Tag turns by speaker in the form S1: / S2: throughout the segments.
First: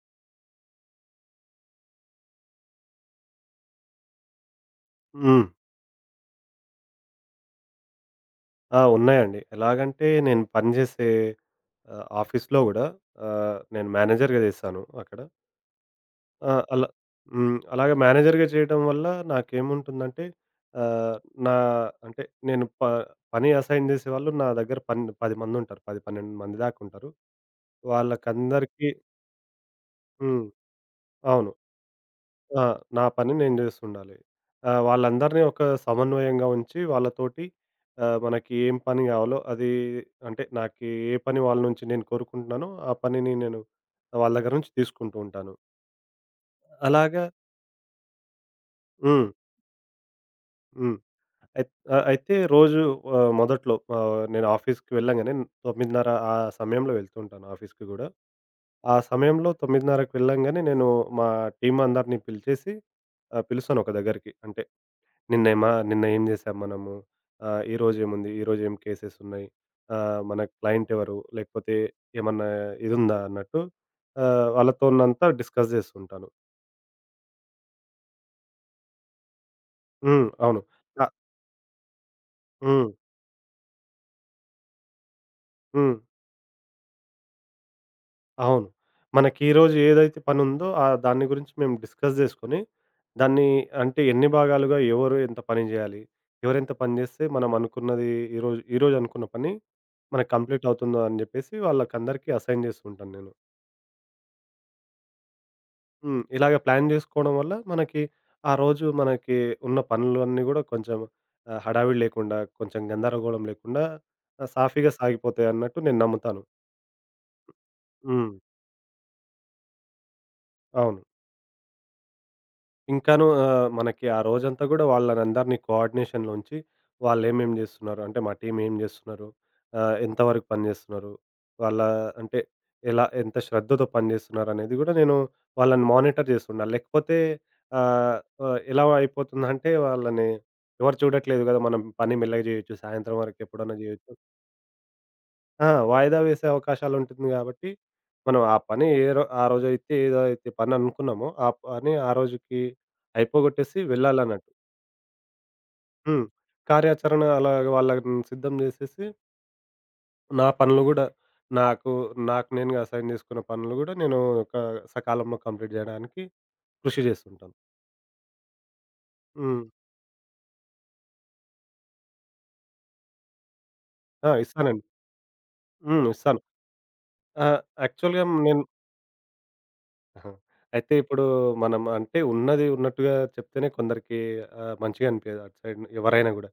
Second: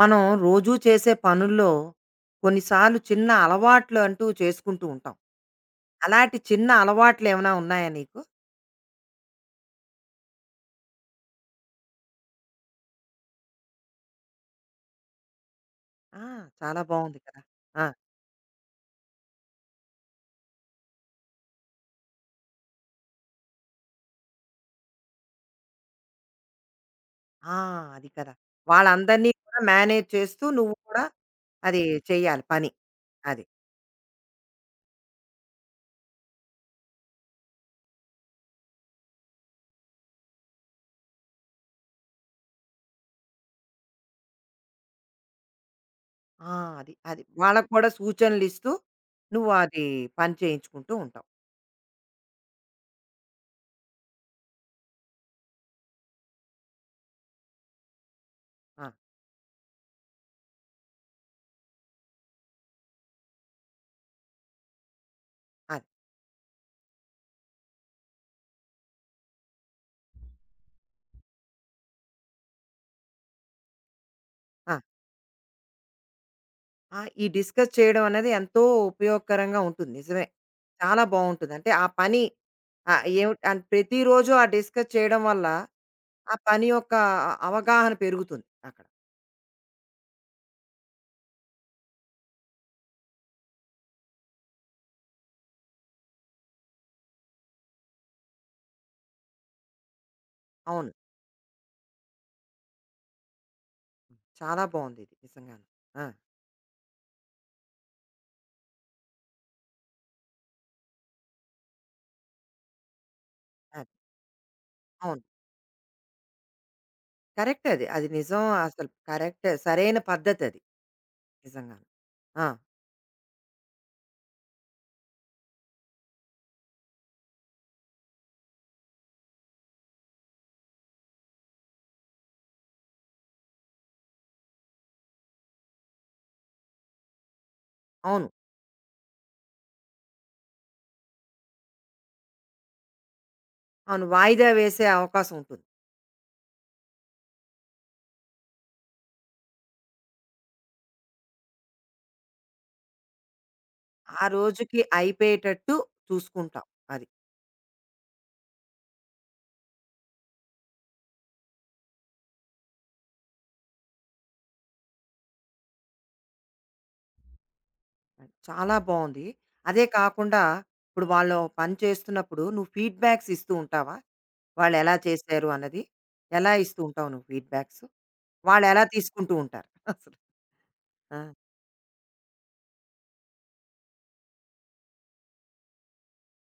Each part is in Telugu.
S1: మనం రోజూ చేసే పనుల్లో కొన్నిసార్లు చిన్న అలవాట్లు అంటూ చేసుకుంటూ ఉంటాం.
S2: హ్మ్.
S1: అలాంటి చిన్న అలవాట్లు ఏమైనా ఉన్నాయా నీకు?
S2: ఆ! ఉన్నాయండి. ఎలాగంటే నేను పనిజేసే ఆఫీస్‌లో గూడా, నేను మేనేజర్‌గా చేశాను అక్కడ.
S1: ఆ!
S2: ఆ!
S1: చాలా
S2: అలా
S1: బావుంది కదా!
S2: హ్మ్.
S1: ఆ!
S2: అలాగే మేనేజర్‌గా చేయడం వల్ల నాకేముంటుందంటే, ఆహ్, నా అంటే నేను పని అసైన్ చేసేవాళ్ళు నా దగ్గర 10 మందుంటారు. 10, 12 మంది దాకా ఉంటారు.
S1: ఆ! అది కదా!
S2: వాళ్ళకందరికీ
S1: వాళ్ళందరినీ కూడా మేనేజ్ చేస్తూ
S2: హ్మ్.
S1: నువ్వు కూడా
S2: అవును.
S1: అది చేయాలి
S2: ఆ!
S1: పని.
S2: నా పని
S1: అది.
S2: నేను జేస్తుండాలి. వాళ్ళందరినీ ఒక సమన్వయంగా ఉంచి వాళ్ళతోటి, మనకి ఏం పని గావాలో అది, అంటే నాకు ఏ పని వాళ్ళ నుంచి నేను కోరుకుంటున్నానో, ఆ పనిని నేను వాళ్ళ దగ్గర నుంచి తీసుకుంటూ ఉంటాను.
S1: ఆ! అది. అది.
S2: అలాగా.
S1: వాళ్ళకి కూడా సూచనలిస్తూ
S2: హ్మ్.
S1: నువ్వు అది పని చేయించుకుంటూ
S2: హ్మ్.
S1: ఉంటావు.
S2: అయితే రోజు, మొదట్లో నేను ఆఫీస్‌కి వెళ్ళంగానే 9:30 ఆ సమయంలో వెళ్తూ ఉంటాను ఆఫీస్‌కి గూడా.
S1: ఆ!
S2: ఆ సమయంలో 9:30కి వెళ్ళంగానే నేను మా టీమ్ అందరిని పిలిచేసి, పిలుస్తాను ఒక దగ్గరికి. అంటే నిన్న మా
S1: అది.
S2: నిన్న ఏం చేసాం మనము? ఈరోజు ఏముంది? ఈరోజు ఏం కేసెస్ ఉన్నాయి? మన క్లయింట్ ఎవరు? లేకపోతే ఏమన్నా ఇదుందా అన్నట్టు,
S1: ఆ!
S2: వాళ్ళతోనంతా డిస్కస్ జేస్తుంటాను.
S1: ఆ! ఈ డిస్కస్ చేయడం అనేది ఎంతో ఉపయోగకరంగా ఉంటుంది. నిజమే.
S2: హ్మ్. అవును.
S1: చాలా
S2: ఆహ్,
S1: బావుంటుంది. అంటే ఆ పని
S2: హ్మ్.
S1: ఏమిటి ప్రతిరోజు ఆ డిస్కస్ చేయడం వల్ల
S2: హ్మ్.
S1: ఆ పని యొక్క అవగాహన పెరుగుతుంది
S2: అవును.
S1: అక్కడ.
S2: మనకి ఈరోజు ఏదైతే పనుందో, దాని గురించి మేము డిస్కస్ జేసుకొని, దాన్ని, అంటే ఎన్ని భాగాలుగా ఎవరు ఎంత పని జేయాలి? ఎవరెంత పని జేస్తే మనం అనుకున్నది, ఈరోజు ఈరోజు అనుకున్న పని మనకు కంప్లీట్
S1: అవును.
S2: అవుతుందో అని జెప్పేసి వాళ్ళకందరికీ అసైన్ జేస్తుంటాను నేను.
S1: చాలా బావుందిది నిజంగాను. ఆ!
S2: హ్మ్. ఇలాగ ప్లాన్ జేసుకోవడం వల్ల మనకి, ఆ రోజు మనకి ఉన్న పనులన్నీ గూడా కొంచెం, హడావిడి లేకుండా, కొంచెం గందరగోళం లేకుండా,
S1: అది.
S2: సాఫీగా
S1: అవును.
S2: సాగిపోతాయన్నట్టు నేను నమ్ముతాను.
S1: కరెక్ట్ అది. అది
S2: హ్మ్.
S1: నిజం అసలు కరెక్ట్. సరైన పద్ధతది
S2: అవును.
S1: నిజంగాను. ఆ!
S2: ఇంకాను, మనకి ఆ రోజంతా గూడా వాళ్ళనందరిని కోఆర్డినేషన్‌లో ఉంచి, వాళ్ళేమేం జేస్తున్నారు, అంటే మా టీమ్ ఏం జేస్తున్నారు, ఎంతవరకు పని జేస్తున్నారు, వాళ్ళ అంటే ఎలా ఎంత శ్రద్ధతో పనిజేస్తున్నారనేది గూడా నేను వాళ్ళని మానిటర్ జేస్తున్నా. లేకపోతే, ఆహ్,
S1: అవును.
S2: ఆహ్, ఎలా అయిపోతుందంటే వాళ్ళని ఎవరు చూడట్లేదు గదా! మనం పని మెల్లగా జేయొచ్చు, సాయంత్రం వరకు ఎప్పుడన్నా
S1: అవును.
S2: జేయొచ్చు.
S1: వాయిదా వేసే అవకాశం ఉంటుంది.
S2: ఆ! వాయిదా వేసే అవకాశాలుంటుంది గాబట్టి, మనం ఆ పని ఏ రో ఆ రోజైతే ఏదైతే పననుకున్నామో, ఆ పని ఆ రోజుకి అయిపోగొట్టేసి
S1: ఆ
S2: వెళ్ళాలన్నట్టు.
S1: రోజుకి అయిపోయేటట్టు
S2: హ్మ్.
S1: చూసుకుంటాం. అది.
S2: కార్యాచరణ అలాగ వాళ్ళని సిద్ధం జేసేసి, నా పనులు గూడా, నాకు, నాకు నేనుగా అసైన్ జేసుకున్న పనులు గూడా నేను ఒక సకాలంలో కంప్లీట్ జేయడానికి కృషి జేస్తుంటాను.
S1: చాలా బావుంది.
S2: హ్మ్.
S1: అదే కాకుండా ఇప్పుడు వాళ్ళు పని చేస్తున్నప్పుడు నువ్వు ఫీడ్‌బ్యాక్స్ ఇస్తూ ఉంటావా?
S2: ఆ! ఇస్తానండి.
S1: వాళ్ళెలా చేశారు అన్నది?
S2: హ్మ్. ఇస్తాను.
S1: ఎలా ఇస్తూ ఉంటావు నువ్వు
S2: ఆ!
S1: ఫీడ్‌బ్యాక్స్?
S2: యాక్చువల్‌గా నేను,
S1: వాళ్ళెలా తీసుకుంటూ ఉంటారు అసలు?
S2: అయితే
S1: ఆ!
S2: ఇప్పుడు మనం, అంటే ఉన్నది ఉన్నట్టుగా చెప్తేనే కొందరికి, మంచిగా అనిపియదు అటు సైడ్ ఎవరైనా గూడా.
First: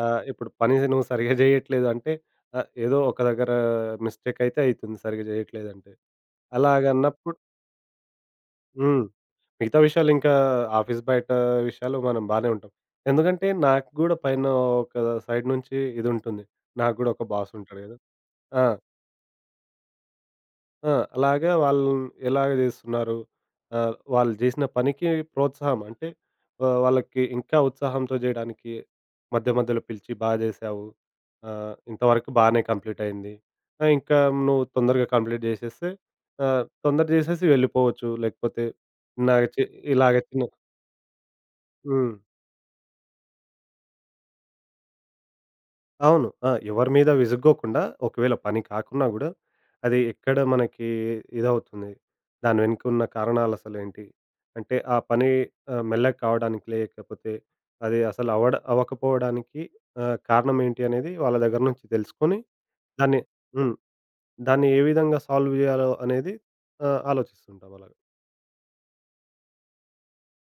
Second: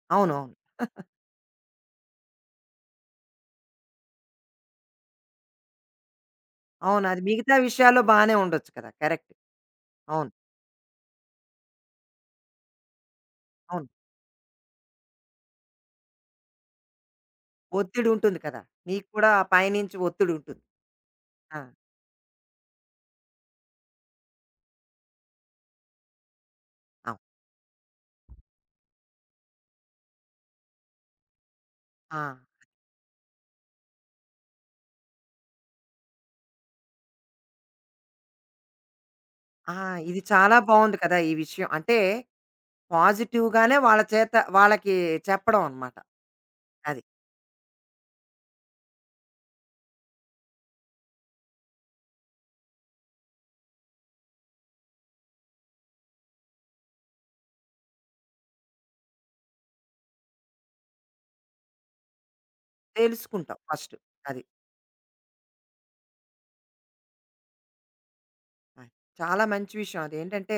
S2: ఆ! ఇప్పుడు
S1: అవునవును. అవును.
S2: పని నువ్వు సరిగ్గా జేయట్లేదు అంటే, ఏదో ఒక దగ్గర మిస్టేక్ అయితే అయితుంది సరిగ్గా జేయట్లేదంటే.
S1: అవును అది
S2: అలాగన్నప్పుడు
S1: మిగతా విషయాల్లో బానే ఉండొచ్చు కదా!
S2: హ్మ్.
S1: కరెక్ట్.
S2: మిగతా విషయాలు
S1: అవును.
S2: ఇంకా, ఆఫీస్ బయట విషయాలు మనం బానే ఉంటాం. ఎందుకంటే
S1: అవును.
S2: నాకు గూడా పైన ఒక సైడ్ నుంచి ఇదుంటుంది. నాకు గూడా ఒక బాసుంటాడు గదా!
S1: ఒత్తిడి ఉంటుంది కదా!
S2: ఆ!
S1: నీకు కూడా ఆ పైనుంచి ఒత్తిడి ఉంటుంది.
S2: ఆ! అలాగా
S1: ఆ!
S2: వాళ్ళు ఎలాగ జేస్తున్నారు? వాళ్ళు జేసిన పనికి ప్రోత్సాహం అంటే, వాళ్ళకి
S1: అవును.
S2: ఇంకా ఉత్సాహంతో జేయడానికి మధ్య మధ్యలో పిలిచి బా జేశావు.
S1: ఆ!
S2: ఇంతవరకు బానే కంప్లీట్ అయింది. ఆ! ఇంకా నువ్వు తొందరగా కంప్లీట్ జేసేస్తే, తొందర జేసేసి వెళ్ళిపోవచ్చు. లేకపోతే ఇలాగ చి
S1: ఆ!
S2: ఇలాగ
S1: ఇది
S2: చిన్న.
S1: చాలా బావుంది కదా! ఈ విషయం. అంటే
S2: హ్మ్.
S1: పాజిటివ్‌గానే వాళ్ళ చేత వాళ్ళకి చెప్పడం అనమాట.
S2: అవును. ఆ! ఎవరి
S1: అది.
S2: మీద విసుక్కోకుండా ఒకవేళ పని కాకున్నా గూడా, అది ఎక్కడ మనకి ఇదవుతుంది. దాని వెనుకున్న కారణాలసలేంటి? అంటే ఆ పని, మెల్లగా కావడానికి లేకపోతే అది అసలు అవ్వకపోవడానికి, కారణం ఏంటి అనేది వాళ్ళ దగ్గర నుంచి తెలుసుకొని దాన్ని.
S1: తెలుసుకుంటావు
S2: హ్మ్.
S1: ఫస్ట్. అది.
S2: దాన్ని ఏ విధంగా సాల్వ్ జేయాలో అనేది, ఆలోచిస్తుంటాం అలాగా.
S1: అది. చాలా మంచి విషయం అదేంటంటే,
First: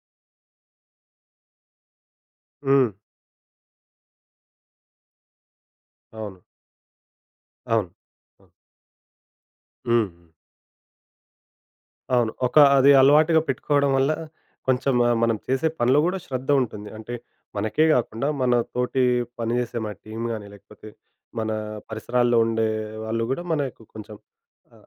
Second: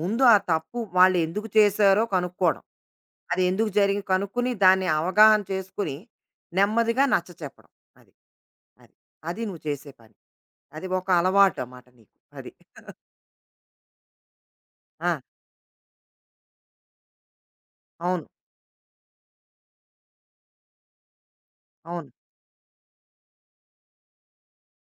S1: ముందు ఆ తప్పు వాళ్ళెందుకు చేశారో కనుక్కోవడం.
S2: హ్మ్.
S1: అది ఎందుకు జరిగింది కనుక్కుని, దాన్ని అవగాహన చేసుకొని,
S2: అవును.
S1: నెమ్మదిగా నచ్చ చెప్పడం.
S2: అవును.
S1: అది.
S2: అవును.
S1: అది. అది నువ్వు చేసే
S2: హ్మ్.
S1: పని.
S2: హ్మ్.
S1: అది ఒక అలవాటమాట నీకు.
S2: అవును.
S1: అది.
S2: ఒక అది అలవాటుగా పెట్టుకోవడం వల్ల కొంచెం,
S1: ఆ!
S2: మనం చేసే పనిలో గూడా శ్రద్ధ ఉంటుంది. అంటే మనకే
S1: అవును.
S2: గాకుండా మన తోటి పనిజేసే మన టీమ్ గాని, లేకపోతే మన
S1: అవును.
S2: పరిసరాల్లో ఉండే వాళ్ళు గూడా మనకు కొంచెం, ఆహ్,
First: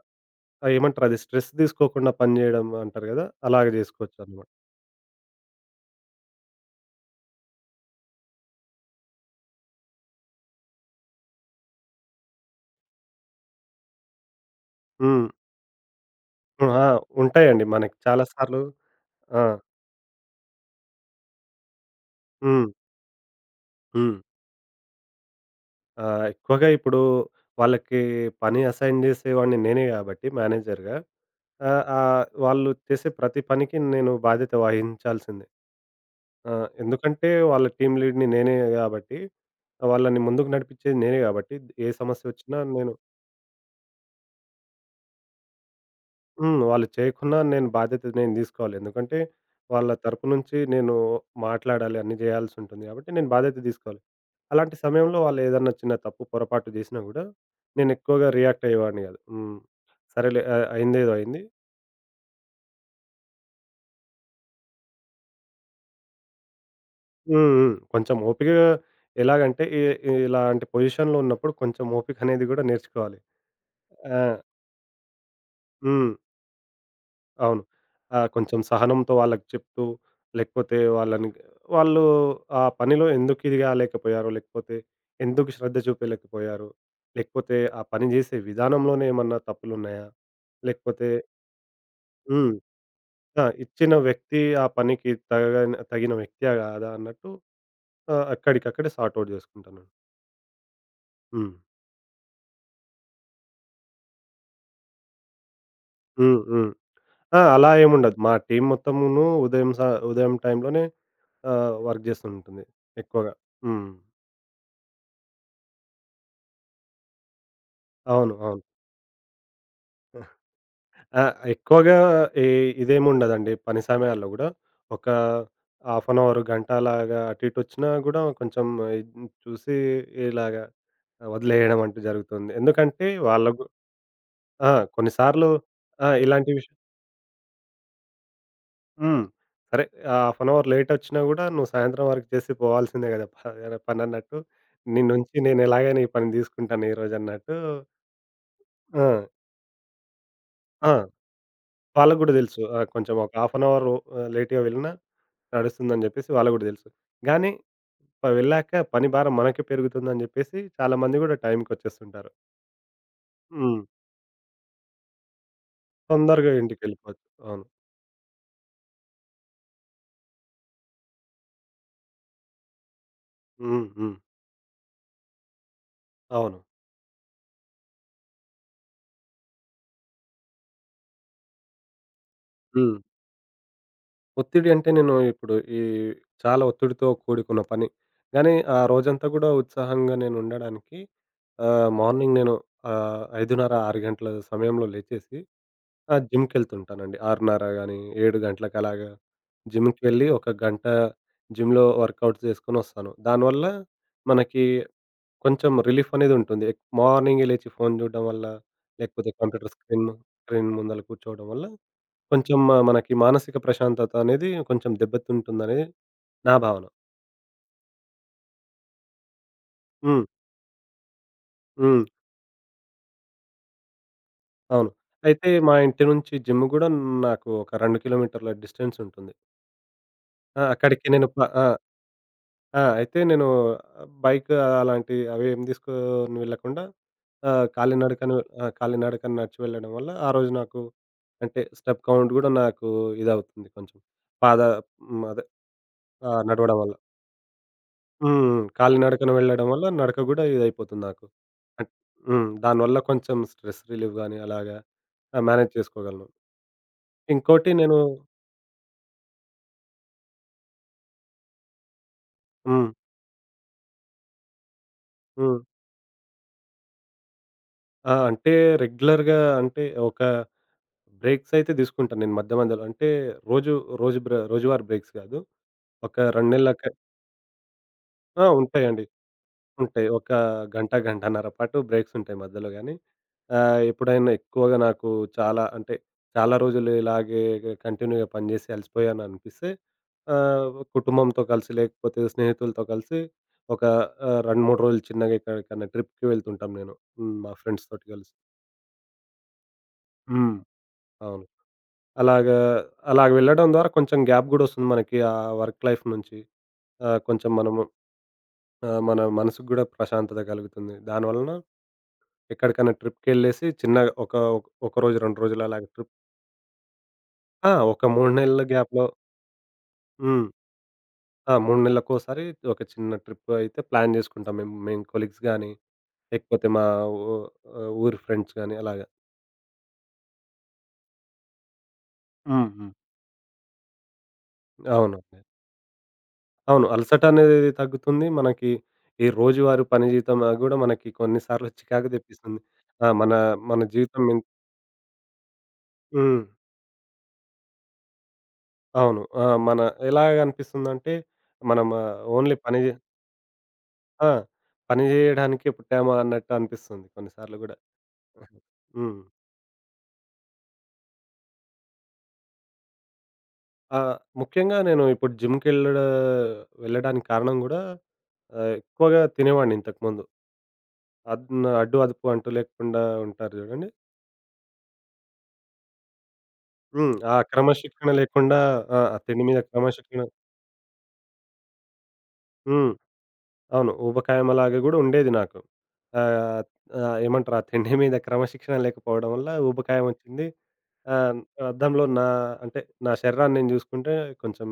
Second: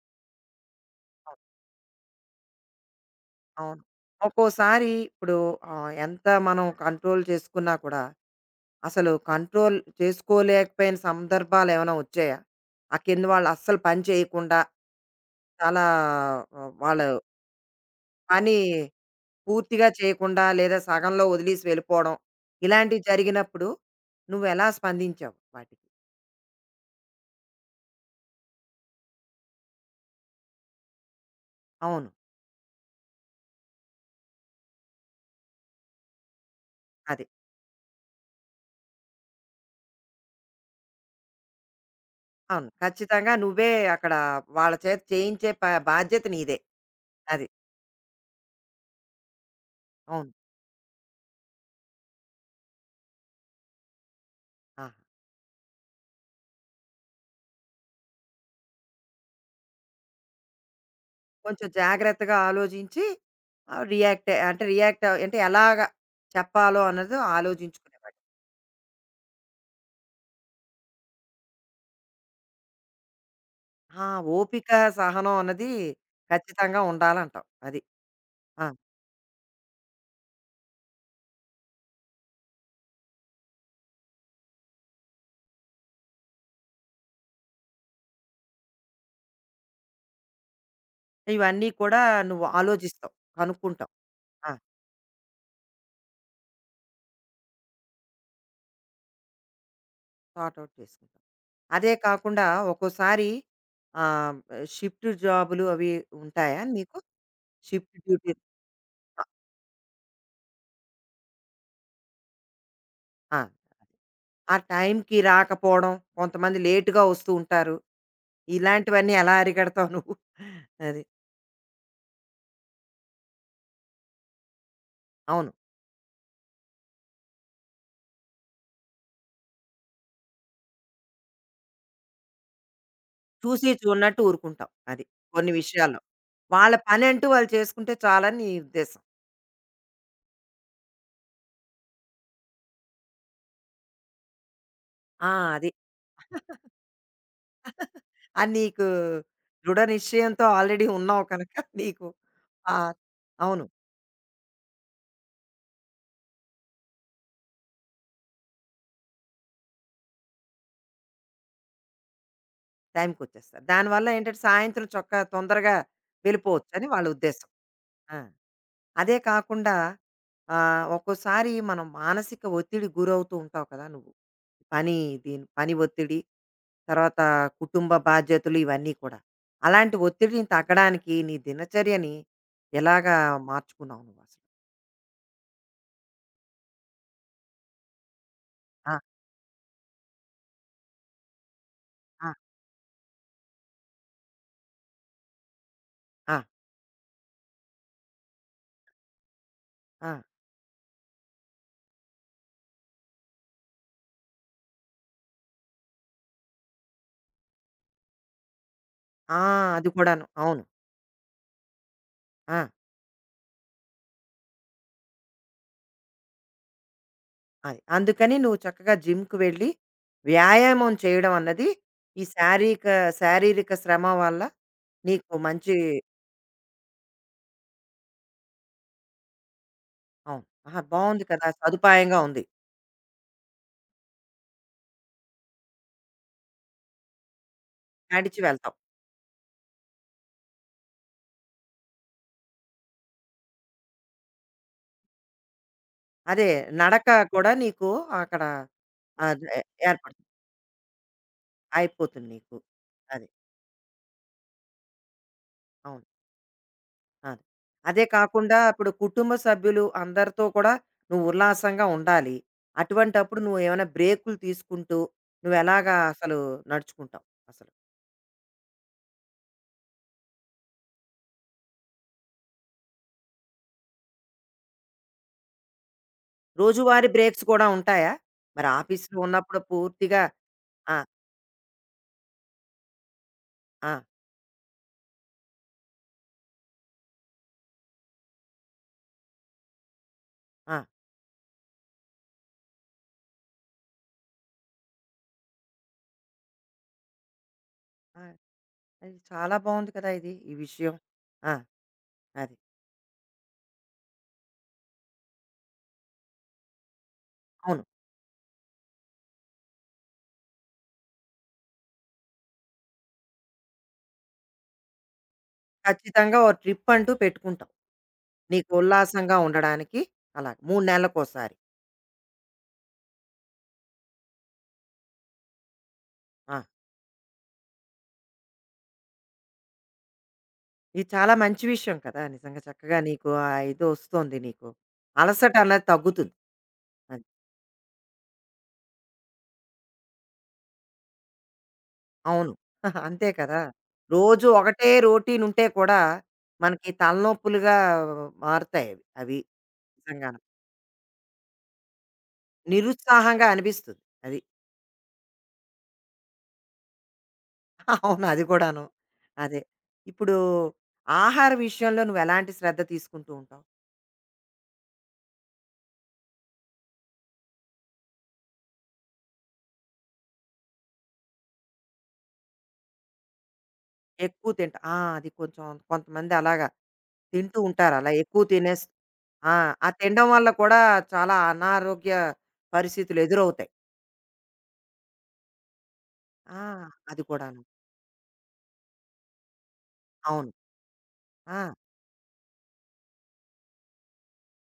S2: ఏమంటారు అది
S1: అవును.
S2: స్ట్రెస్ తీసుకోకుండా పని జేయడం అంటారు గదా! అలాగ
S1: అవును.
S2: జేసుకోవచ్చనమాట.
S1: ఒక్కోసారి ఇప్పుడు ఎంత మనం కంట్రోల్ చేసుకున్నా కూడా, అసలు కంట్రోల్ చేసుకోలేకపోయిన సందర్భాలేమైనా వచ్చాయా? ఆ కింద వాళ్ళు అస్సలు పని చేయకుండా,
S2: హ్మ్.
S1: చాలా
S2: హ్మ్. ఆ!
S1: వాళ్ళు
S2: ఉంటాయండి మనకి చాలా
S1: పని
S2: సార్లు. ఆ!
S1: పూర్తిగా చేయకుండా లేదా సగంలో వదిలేసి వెళ్ళిపోవడం
S2: హ్మ్.
S1: ఇలాంటివి జరిగినప్పుడు
S2: హ్మ్.
S1: నువ్వు ఎలా స్పందించావు వాటికి?
S2: ఎక్కువగా ఇప్పుడు వాళ్ళకి పని అసైన్ జేసేవాడిని నేనే గాబట్టి మేనేజర్‌గా. ఆ!
S1: అవును.
S2: వాళ్ళు చేసే ప్రతి పనికి నేను బాధ్యత వహించాల్సిందే. ఆ!
S1: అది.
S2: ఎందుకంటే వాళ్ళ టీమ్ లీడ్‌ని నేనే గాబట్టి, వాళ్ళని ముందుకు నడిపించేది నేనే గాబట్టి, ఏ సమస్యొచ్చినా
S1: అవును.
S2: నేను.
S1: ఖచ్చితంగా నువ్వే అక్కడ వాళ్ళ చేత చేయించే బాధ్యత నీదే.
S2: హ్మ్. వాళ్ళు చేయకున్నా
S1: అది.
S2: నేను బాధ్యత దీసుకోవాలి. ఎందుకంటే వాళ్ళ తరపు
S1: అవును.
S2: నుంచి నేను మాట్లాడాలి, అన్నీ జేయాల్సుంటుంది గాబట్టి నేను బాధ్యత దీసుకోవాలి. అలాంటి
S1: ఆహా!
S2: సమయంలో వాళ్ళేదన్నా చిన్న తప్పు, పొరపాటు జేసినా గూడా నేనెక్కువగా రియాక్ట్ అయ్యేవాడిని గాదు. హ్మ్. సరేలే, అయిందేదో అయింది.
S1: కొంచెం జాగ్రత్తగా ఆలోచించి రియాక్ట్ అంటే రియాక్ట్ అంటే ఎలాగా చెప్పాలో అన్నది
S2: హ్మ్. హ్మ్. కొంచెం
S1: ఆలోచించుకునేవాడివి.
S2: ఓపిక, ఎలాగంటే ఇ ఇలాంటి పొజిషన్‌లో ఉన్నప్పుడు కొంచెం ఓపిక అనేది గూడా నేర్చుకోవాలి.
S1: ఆ!
S2: ఆ!
S1: ఓపిక, సహనం అన్నది
S2: హ్మ్.
S1: ఖచ్చితంగా ఉండాలంటావు.
S2: అవును.
S1: అది.
S2: ఆ! కొంచెం
S1: ఆ!
S2: సహనంతో వాళ్ళకి చెప్తూ లేకపోతే వాళ్ళు ఆ పనిలో ఎందుకు ఇది గాలేకపోయారు, లేకపోతే ఎందుకు శ్రద్ధ చూపలేకపోయారు, లేకపోతే ఆ పని జేసే విధానంలోనే ఏమన్నా తప్పులున్నాయా? లేకపోతే
S1: ఇవన్నీ కూడా నువ్వు
S2: హ్మ్.
S1: ఆలోచిస్తావు.
S2: ఆ!
S1: కనుక్కుంటావు.
S2: ఇచ్చిన వ్యక్తి
S1: ఆ!
S2: ఆ పనికి తగిన వ్యక్తియా గాదా అన్నట్టు, అక్కడికక్కడే సార్ట్ ఔట్ జేసుకుంటాను.
S1: సార్ట్ ఔట్ చేసుకుంటావు.
S2: హ్మ్.
S1: అదే కాకుండా ఒక్కోసారి ఆ, షిఫ్ట్ జాబులు అవి
S2: హ్మ్.
S1: ఉంటాయా
S2: హ్మ్.
S1: మీకు?
S2: ఆ! అలా
S1: షిఫ్ట్
S2: ఏముండదు.
S1: డ్యూటీ
S2: మా టీమ్
S1: ఆ!
S2: మొత్తమును ఉదయం ఉదయం టైంలోనే, వర్క్ జేస్తుంటుంది ఎక్కువగా.
S1: ఆ!
S2: హ్మ్.
S1: ఆ టైంకి రాకపోవడం, కొంతమంది లేట్‌గా వస్తూ ఉంటారు.
S2: అవును. అవును.
S1: ఇలాంటివన్నీ ఎలా అరికడతావు నువ్వు? అది.
S2: ఆ! ఎక్కువగా ఈ ఇదేముండదండి పని సమయాల్లో గూడా. ఒక
S1: అవును.
S2: హాఫ్ అన్ అవర్, గంట అలాగా అటు ఇటు ఒచ్చినా గూడా కొంచెం ఇది చూసి ఇలాగా వదిలేయడం అంటూ జరుగుతుంది. ఎందుకంటే వాళ్ళకు
S1: చూసి చూడనట్టు ఊరుకుంటావు.
S2: ఆ!
S1: అది.
S2: కొన్నిసార్లు
S1: కొన్ని విషయాల్లో.
S2: ఆ! ఇలాంటి విష
S1: వాళ్ళ పనంటూ వాళ్ళు చేసుకుంటే చాలని నీ ఉద్దేశం.
S2: హ్మ్. సరే. ఆ హాఫ్ అన్ అవర్ లేటొచ్చినా గూడా నువ్వు సాయంత్రం వరకు చేసి పోవాల్సిందే గదా! పనన్నట్టు.
S1: ఆ!
S2: నిన్నుంచి
S1: అది.
S2: నేనెలాగైనా ఈ పని తీసుకుంటాను ఈరోజన్నట్టు.
S1: అది నీకు
S2: ఆ!
S1: దృఢ నిశ్చయంతో ఆల్రెడీ
S2: ఆ!
S1: ఉన్నావు కనుక నీకు
S2: వాళ్ళకి గూడా తెలుసు.
S1: ఆ!
S2: ఆ! కొంచెం ఒక హాఫ్
S1: అవును.
S2: అన్ అవర్, లేట్‌గా వెళ్ళినా నడుస్తుందని జెప్పేసి వాళ్ళకి గూడా తెలుసు. గానీ వెళ్ళాక పని భారం మనకే పెరుగుతుందని జెప్పేసి చాలా మంది గూడా టైంకొచ్చేస్తుంటారు.
S1: టైంకి వచ్చేస్తారు.
S2: హ్మ్.
S1: దానివల్ల ఏంటంటే సాయంత్రం చొక్కా తొందరగా
S2: తొందరగా
S1: వెళ్ళిపోవచ్చని వాళ్ళ
S2: ఇంటికెళ్ళిపోవచ్చు.
S1: ఉద్దేశం.
S2: అవును.
S1: ఆ! అదే కాకుండా ఒక్కోసారి మనం మానసిక ఒత్తిడికి గురవుతూ ఉంటావు కదా
S2: హ్మ్.
S1: నువ్వు.
S2: హ్మ్.
S1: పని దీని పని ఒత్తిడి,
S2: అవును.
S1: తర్వాత కుటుంబ బాధ్యతలు ఇవన్నీ కూడా. అలాంటి ఒత్తిడిని తగ్గడానికి నీ దినచర్యని
S2: హ్మ్.
S1: ఎలాగా మార్చుకున్నావు నువ్వసలు?
S2: ఒత్తిడి అంటే నేను ఇప్పుడు ఈ చాలా ఒత్తిడితో కూడుకున్న పని. కానీ ఆ
S1: ఆ!
S2: రోజంతా గూడా ఉత్సాహంగా నేను ఉండడానికి,
S1: ఆ!
S2: మార్నింగ్ నేను, 5:30, 6 గంటల సమయంలో లేచేసి, ఆ!
S1: ఆ!
S2: జిమ్‌కెళ్తుంటానండి. 6:30 గాని, 7 గంటలకు అలాగా
S1: ఆ! ఆ!
S2: జిమ్‌కెళ్ళి ఒక గంట జిమ్‌లో వర్కౌట్స్ చేసుకొనొస్తాను. దానివల్ల మనకి కొంచెం రిలీఫ్ అనేది ఉంటుంది. మార్నింగే లేచి ఫోను జూడడం వల్ల, లేకపోతే
S1: ఆ!
S2: కంప్యూటర్
S1: అది
S2: స్క్రీన్,
S1: కూడాను. అవును.
S2: ముందల కూర్చోవడం వల్ల కొంచెం
S1: ఆ!
S2: మనకి మానసిక ప్రశాంతత అనేది కొంచెం దెబ్బతింటుందని నా భావన.
S1: అది. అందుకని నువ్వు చక్కగా జిమ్‌కి వెళ్ళి,
S2: హ్మ్.
S1: వ్యాయామం చేయడం అన్నది
S2: హ్మ్.
S1: ఈ శారీక శారీరక శ్రమ వల్ల
S2: అవును.
S1: నీకు
S2: అయితే మా
S1: మంచి
S2: ఇంటి నుంచి జిమ్ గూడా నాకు ఒక 2 కిలోమీటర్ల డిస్టెన్స్ ఉంటుంది.
S1: అవును.
S2: ఆ!
S1: ఆహా!
S2: అక్కడికి
S1: బావుంది
S2: నేను ప
S1: కదా!
S2: ఆ!
S1: సదుపాయంగా ఉంది.
S2: ఆ! అయితే నేను బైక్ అలాంటి అవేం తీసుకొని వెళ్ళకుండా, కాలినడకన.
S1: నడిచి
S2: ఆ!
S1: వెళ్తావు.
S2: కాలినడకన నడిచి వెళ్ళడం వల్ల ఆ రోజు నాకు, అంటే స్టెప్ కౌంట్ గూడా నాకు ఇదవుతుంది కొంచెం. పాద. హ్మ్. అదే ఆ!
S1: అదే
S2: నడవడం వల్ల.
S1: నడక కూడా నీకు అక్కడ
S2: హ్మ్. కాలినడకన
S1: ఆహ్, ఎ
S2: వెళ్ళడం వల్ల నడక
S1: ఏర్పడుతుంది.
S2: గూడా ఇదయిపోతుంది నాకు. అన్
S1: అయిపోతుంది
S2: హ్మ్.
S1: నీకు.
S2: దానివల్ల
S1: అది.
S2: కొంచెం స్ట్రెస్ రిలీఫ్ గాని అలాగా, మేనేజ్
S1: అవును.
S2: చేసుకోగలను.
S1: అది.
S2: ఇంకోటి నేను.
S1: అదే కాకుండా ఇప్పుడు కుటుంబ సభ్యులు అందరితో కూడా నువ్వు ఉల్లాసంగా ఉండాలి.
S2: హ్మ్.
S1: అటువంటప్పుడు నువ్వేమైనా బ్రేకులు తీసుకుంటూ,
S2: హ్మ్.
S1: నువ్వెలాగా అసలు నడుచుకుంటావు అసలు?
S2: ఆ! అంటే రెగ్యులర్‌గా, అంటే ఒక బ్రేక్స్ అయితే తీసుకుంటాను నేను మధ్య మధ్యలో. అంటే రోజు రోజు బ్ర రోజువారీ బ్రేక్స్ గాదు. ఒక 2 నెలలక.
S1: రోజువారీ బ్రేక్స్ కూడా ఉంటాయా?
S2: ఆ!
S1: మరి
S2: ఉంటాయండి.
S1: ఆఫీస్‌లో ఉన్నప్పుడు
S2: ఉంటాయి.
S1: పూర్తిగా
S2: ఒక గంట,
S1: ఆ!
S2: గంటన్నర పాటు బ్రేక్స్ ఉంటాయి మధ్యలో గానీ.
S1: ఆ!
S2: ఎప్పుడైనా ఎక్కువగా నాకు చాలా అంటే, చాలా రోజులు ఇలాగే కంటిన్యూ‌గా పనిజేసి అలసిపోయాను అనిపిస్తే, ఆహ్,
S1: ఆ!
S2: కుటుంబంతో కలిసి లేకపోతే స్నేహితులతో కలిసి ఒక, 2, 3 రోజులు చిన్నగా ఎక్కడికన్నా ట్రిప్‌కి వెళ్తుంటాం నేను. హ్మ్. మా ఫ్రెండ్స్ తోటి
S1: ఆ!
S2: కలిసి.
S1: అది చాలా బావుంది కదా! ఇది
S2: హ్మ్.
S1: ఈ విషయం.
S2: అవును.
S1: ఆ! అది.
S2: అలాగా అలాగ వెళ్ళడం ద్వారా కొంచెం గ్యాప్ గూడా వస్తుంది మనకి ఆ వర్క్ లైఫ్ నుంచి. కొంచెం మనము,
S1: అవును.
S2: మన మనసుకు గూడా ప్రశాంతత కలుగుతుంది. దానివలన ఎక్కడికైనా ట్రిప్‌కెళ్ళేసి చిన్నగా ఒక ఒక ఒక రోజు, 2 రోజులు అలాగా ట్రిప్.
S1: ఖచ్చితంగా ఓ ట్రిప్ అంటూ పెట్టుకుంటాం.
S2: ఆ! ఒక 3 నెలల
S1: నీకు
S2: గ్యాప్‌లో.
S1: ఉల్లాసంగా ఉండడానికి
S2: హ్మ్.
S1: అలాగ 3
S2: ఆ!
S1: నెలలకోసారి.
S2: 3 నెలలకోసారి ఒక చిన్న ట్రిప్ అయితే ప్లాన్ చేసుకుంటాం మేము. మేము కొలీగ్స్ గానీ,
S1: ఆ!
S2: లేకపోతే మా ఊ ఊరి ఫ్రెండ్స్ గానీ అలాగా.
S1: ఇది చాలా మంచి విషయం కదా! నిజంగా
S2: హ్మ్. హ్మ్.
S1: చక్కగా నీకు ఆ ఇదొస్తుంది నీకు.
S2: అవునండి.
S1: అలసట అన్నది తగ్గుతుంది.
S2: అవును.
S1: అది.
S2: అలసట అనేది తగ్గుతుంది. మనకి ఈ రోజువారీ పని జీవితం అది గూడా మనకి కొన్ని సార్లు చికాకు
S1: అవును.
S2: తెప్పిస్తుంది. ఆ!
S1: అంతే
S2: మన
S1: కదా!
S2: మన జీవితం ఎన్.
S1: రోజు ఒకటే రొటీన్ ఉంటే కూడా
S2: హ్మ్.
S1: మనకి తలనొప్పులుగా మారుతాయి అవి.
S2: అవును.
S1: అవి.
S2: ఆ! మన
S1: నిజంగాను.
S2: ఎలాగనిపిస్తుందంటే మనం ఓన్లీ పని.
S1: నిరుత్సాహంగా అనిపిస్తుంది.
S2: ఆ!
S1: అది.
S2: పని జేయడానికే పుట్టామా అన్నట్టు అనిపిస్తుంది కొన్నిసార్లు గూడా.
S1: అవును. అది
S2: ఓహో!
S1: కూడాను.
S2: హ్మ్.
S1: అదే. ఇప్పుడు ఆహార విషయంలో నువ్వెలాంటి శ్రద్ధ తీసుకుంటూ ఉంటావు?
S2: ముఖ్యంగా నేను ఇప్పుడు వెళ్ళడానికి కారణం గూడా, ఎక్కువగా తినేవాడిని ఇంతకుముందు. అద్ అడ్డు, అదుపు అంటూ లేకుండా ఉంటారు జూడండి.
S1: ఎక్కువ తింటా ఆ! అది కొంచెం కొంతమంది అలాగా
S2: హ్మ్. ఆ అవును.
S1: తింటూ ఉంటారు.
S2: క్రమశిక్షణ
S1: అలా ఎక్కువ
S2: లేకుండా.
S1: తినేస్
S2: ఆ! ఆ తిండి
S1: ఆ!
S2: మీద
S1: ఆ
S2: క్రమశిక్షణ.
S1: తినడం వల్ల కూడా చాలా అనారోగ్య
S2: హ్మ్.
S1: పరిస్థితులు ఎదురవుతాయి.
S2: అవును. ఊబకాయంలాగా గూడా ఉండేది నాకు.
S1: ఆ!
S2: ఆహ్, ఆహ్,
S1: అది
S2: ఏమంటారు
S1: కూడాను.
S2: ఆ తిండి మీద క్రమశిక్షణ లేకపోవడం వల్ల ఊబకాయం వచ్చింది.
S1: అవును.
S2: ఆ!
S1: ఆ!
S2: అద్దంలో నా, అంటే, నా శరీరాన్ని నేను జూసుకుంటే కొంచెం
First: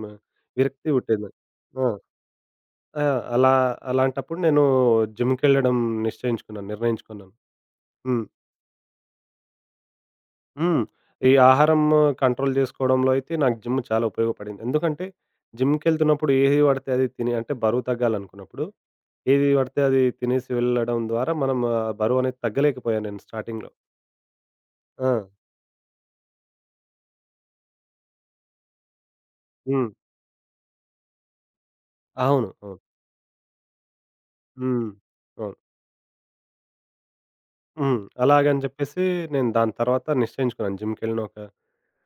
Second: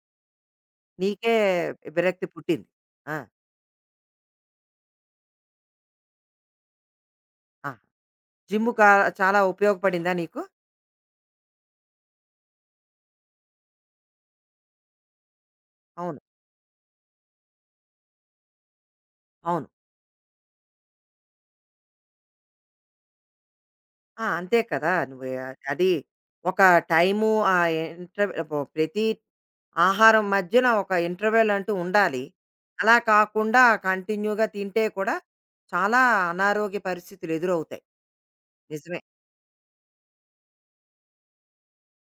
S2: విరక్తి పుట్టేది
S1: నీకే
S2: నాకు. ఆ!
S1: విరక్తి పుట్టింది.
S2: ఆ!
S1: ఆ!
S2: అలా అలాంటప్పుడు నేను జిమ్‌కెళ్ళడం నిశ్చయించుకున్నాను. నిర్ణయించుకున్నాను.
S1: ఆ!
S2: హ్మ్.
S1: జిమ్‌కా చాలా ఉపయోగపడిందా నీకు?
S2: హ్మ్. ఈ ఆహారం కంట్రోల్ జేసుకోవడంలో అయితే నాకు జిమ్ చాలా ఉపయోగపడింది. ఎందుకంటే
S1: అవును.
S2: జిమ్‌కెళ్తున్నప్పుడు ఏది పడితే అది తిని, అంటే బరువు తగ్గాలనుకున్నప్పుడు ఏది
S1: అవును.
S2: పడితే అది తినేసి వెళ్ళడం ద్వారా మనం ఆ బరువనేది తగ్గలేకపోయాను నేను స్టార్టింగ్‌లో.
S1: ఆ! అంతే కదా!
S2: ఆ!
S1: నువ్వు అది ఒక టైము ఆ ఇంటర్వెల్ పో ప్రతి
S2: హ్మ్.
S1: ఆహారం మధ్యన ఒక ఇంటర్వెల్ అంటూ ఉండాలి.
S2: అవును. అవును.
S1: అలా కాకుండా కంటిన్యూగా తింటే
S2: హ్మ్.
S1: కూడా
S2: అవును.
S1: చాలా అనారోగ్య పరిస్థితులు ఎదురవుతాయి.
S2: హ్మ్. అలాగని
S1: నిజమే.
S2: జెప్పేసి నేను దాని తర్వాత నిశ్చయించుకున్నాను. జిమ్‌కెళ్ళిన ఒక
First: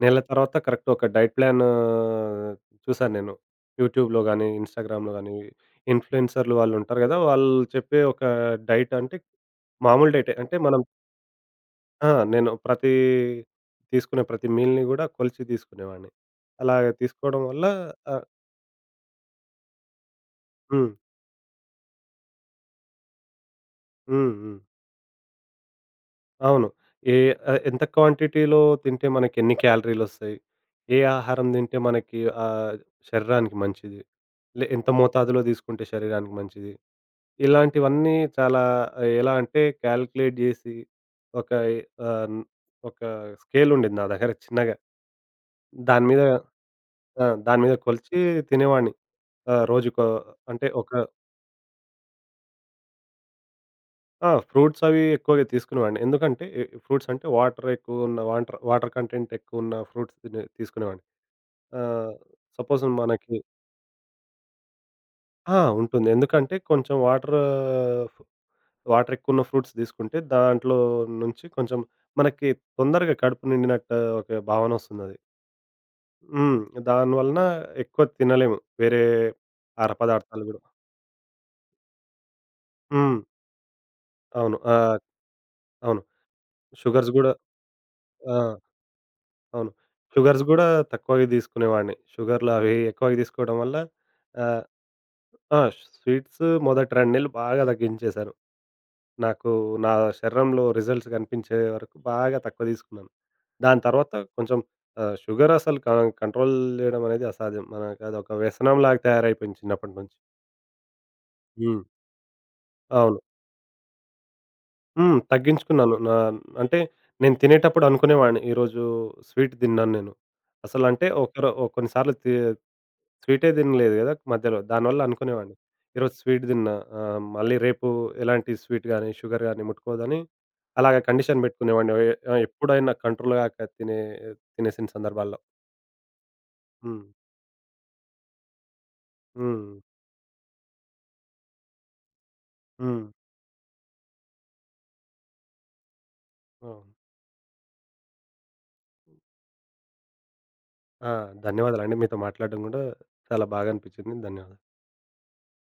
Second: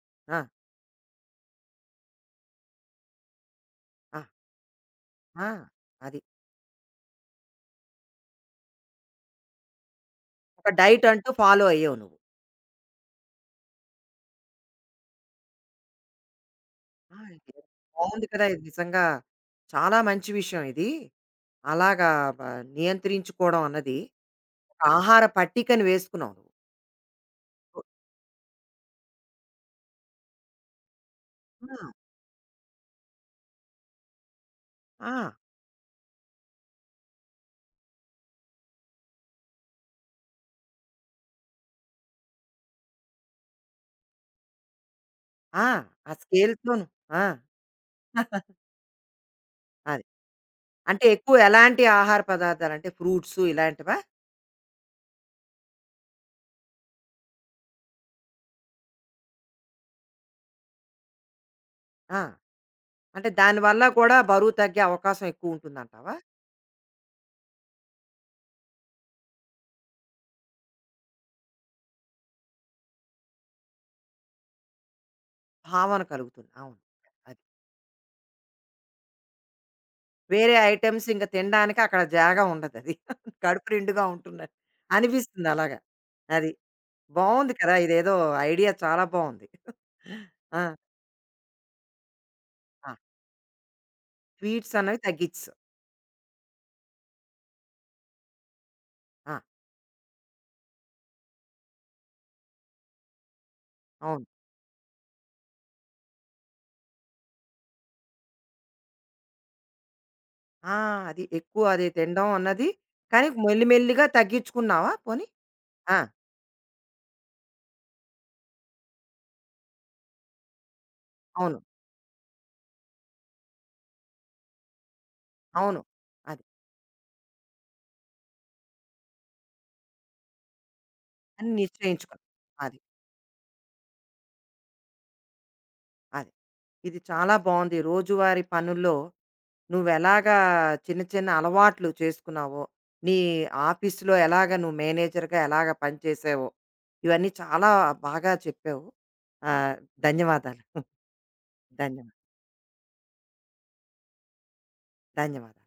S2: నెల
S1: ఆ!
S2: తర్వాత కరెక్ట్ ఒక డైట్ ప్లాన్ చూసాను నేను.
S1: ఆ!
S2: యూట్యూబ్‌లో గాని, ఇన్‌స్టాగ్రామ్‌లో గాని
S1: ఆ! అది.
S2: ఇన్‌ఫ్లుయెన్సర్‌లు వాళ్ళు ఉంటారు గదా! వాళ్ళు చెప్పే ఒక డైట్ అంటే మామూలు డైటే. అంటే
S1: ఒక
S2: మనం
S1: డైట్ అంటూ ఫాలో అయ్యావు
S2: ఆ!
S1: నువ్వు.
S2: నేను తీసుకునే ప్రతి మీల్‌ని గూడా కొలిచి తీసుకునేవాడిని. అలాగ
S1: ఆ!
S2: తీసుకోవడం
S1: ఇది
S2: వల్ల, ఆహ్,
S1: బావుంది కదా! ఇది నిజంగా చాలా మంచి విషయం ఇది.
S2: హ్మ్.
S1: అలాగా బ నియంత్రించుకోవడం అన్నది
S2: హ్మ్. హ్మ్.
S1: ఒక ఆహార పట్టికను వేసుకున్నావు నువ్వు.
S2: అవును. ఏ ఎంత క్వాంటిటీలో తింటే మనకెన్ని క్యాలరీలొస్తాయి? ఏ ఆహారం
S1: ఆ!
S2: తింటే మనకి, శరీరానికి మంచిది? ఎంత
S1: ఆ!
S2: మోతాదులో తీసుకుంటే శరీరానికి మంచిది? ఇలాంటివన్నీ చాలా, ఎలా అంటే కాలిక్యులేట్ జేసి ఒక, ఆహ్, ఒక స్కేల్ ఉండేది నా దగ్గర చిన్నగా.
S1: ఆ!
S2: దాని
S1: ఆ
S2: మీద.
S1: స్కేల్‌తోను. ఆ!
S2: ఆ! దాని మీద కొలిచి తినేవాడిని.
S1: అది.
S2: రోజుకో, అంటే ఒక.
S1: అంటే ఎక్కువ ఎలాంటి ఆహార పదార్థాలు అంటే ఫ్రూట్సు ఇలాంటివా?
S2: ఆ! ఫ్రూట్స్ అవి ఎక్కువగా తీసుకునేవాడిని. ఎందుకంటే ఫ్రూట్స్ అంటే వాటర్ ఎక్కువున్న, వాటర్ వాటర్ కంటెంట్ ఎక్కువున్న ఫ్రూట్స్ తీసుకునేవాడిని. ఆహ్,
S1: ఆ!
S2: సపోజ్
S1: అంటే
S2: మనకి.
S1: దాని వల్ల కూడా బరువు తగ్గే అవకాశం ఎక్కువ
S2: ఆ! ఉంటుంది.
S1: ఉంటుందంటావా?
S2: ఎందుకంటే కొంచెం వాటర్ వాటర్ ఎక్కువున్న ఫ్రూట్స్ తీసుకుంటే దాంట్లో నుంచి కొంచెం మనకి తొందరగా కడుపు నిండినట్టు ఒక భావన వస్తుందది.
S1: భావన కలుగుతుంది.
S2: హ్మ్.
S1: అవును.
S2: దాని
S1: అది.
S2: వలన ఎక్కువ తినలేము. వేరే ఆహార పదార్థాలు
S1: వేరే
S2: గూడా.
S1: ఐటెమ్స్ ఇంక తినడానికి అక్కడ జాగా ఉండదది.
S2: హ్మ్.
S1: కడుపు నిండుగా ఉంటుందని
S2: అవును. ఆ!
S1: అనిపిస్తుంది అలాగా.
S2: అవును.
S1: అది.
S2: షుగర్స్ గూడా.
S1: బావుంది కదా! ఇదేదో
S2: ఆ!
S1: ఐడియా చాలా బావుంది.
S2: అవును. షుగర్స్
S1: ఆ!
S2: గూడా తక్కువగా తీసుకునేవాడిని. షుగర్‌లు అవి
S1: ఆ!
S2: ఎక్కువగా తీసుకోవడం వల్ల, ఆహ్,
S1: స్వీట్స్ అన్నవి తగ్గిచ్చేసావు.
S2: ఆ! స్వీట్స్ మొదటి 2 నెలలు బాగా తగ్గించేశాను.
S1: ఆ!
S2: నాకు నా శరీరంలో రిజల్ట్స్ కనిపించే వరకు బాగా తక్కువ తీసుకున్నాను. దాని తర్వాత
S1: అవును.
S2: కొంచెం, షుగర్ అసలు కంట్రోల్ చేయడం అనేది అసాధ్యం. మనకు అదొక వ్యసనంలాగా తయారైపోయింది చిన్నప్పటి నుంచి.
S1: ఆ! అది ఎక్కువ
S2: హ్మ్.
S1: అది తినడం అన్నది
S2: అవును.
S1: కానీ మెల్లి మెల్లిగా తగ్గించుకున్నావా
S2: హ్మ్.
S1: పోనీ?
S2: తగ్గించుకున్నాను.
S1: ఆ!
S2: నా అంటే నేను తినేటప్పుడు అనుకునేవాడిని ఈరోజు స్వీట్ తిన్నాను నేను. అసలంటే ఒకరో
S1: అవును.
S2: కొన్ని సార్లు స్వీటే తినలేదు గదా! మధ్యలో. దానివల్ల అనుకునేవాడిని.
S1: అవును.
S2: ఈరోజు
S1: అది.
S2: స్వీట్ తిన్నా. మళ్ళీ రేపు ఎలాంటి స్వీట్ గాని, షుగర్ గాని ముట్టుకోవద్దని అలాగ కండిషన్
S1: అని
S2: పెట్టుకునేవాడిని.
S1: నిశ్చయించుకున్నాం. అది.
S2: ఎప్పుడైనా కంట్రోల్ గాక తినేసిన సందర్భాల్లో.
S1: అది. ఇది
S2: హ్మ్.
S1: చాలా బావుంది. రోజువారీ పనుల్లో
S2: హ్మ్.
S1: నువ్వెలాగా చిన్న చిన్న అలవాట్లు చేసుకున్నావో,
S2: హ్మ్.
S1: నీ ఆఫీస్‌లో ఎలాగ నువ్వు మేనేజర్‌గా ఎలాగ పనిచేసావో,
S2: అవును.
S1: ఇవన్నీ చాలా బాగా చెప్పావు. ఆహ్, ధన్యవాదాలు.
S2: ఆ! ధన్యవాదాలండి.
S1: ధన్యవా
S2: మీతో మాట్లాడడం గూడా చాలా బాగా అనిపించింది. ధన్యవాదాలు.
S1: ధన్యవాదాలు.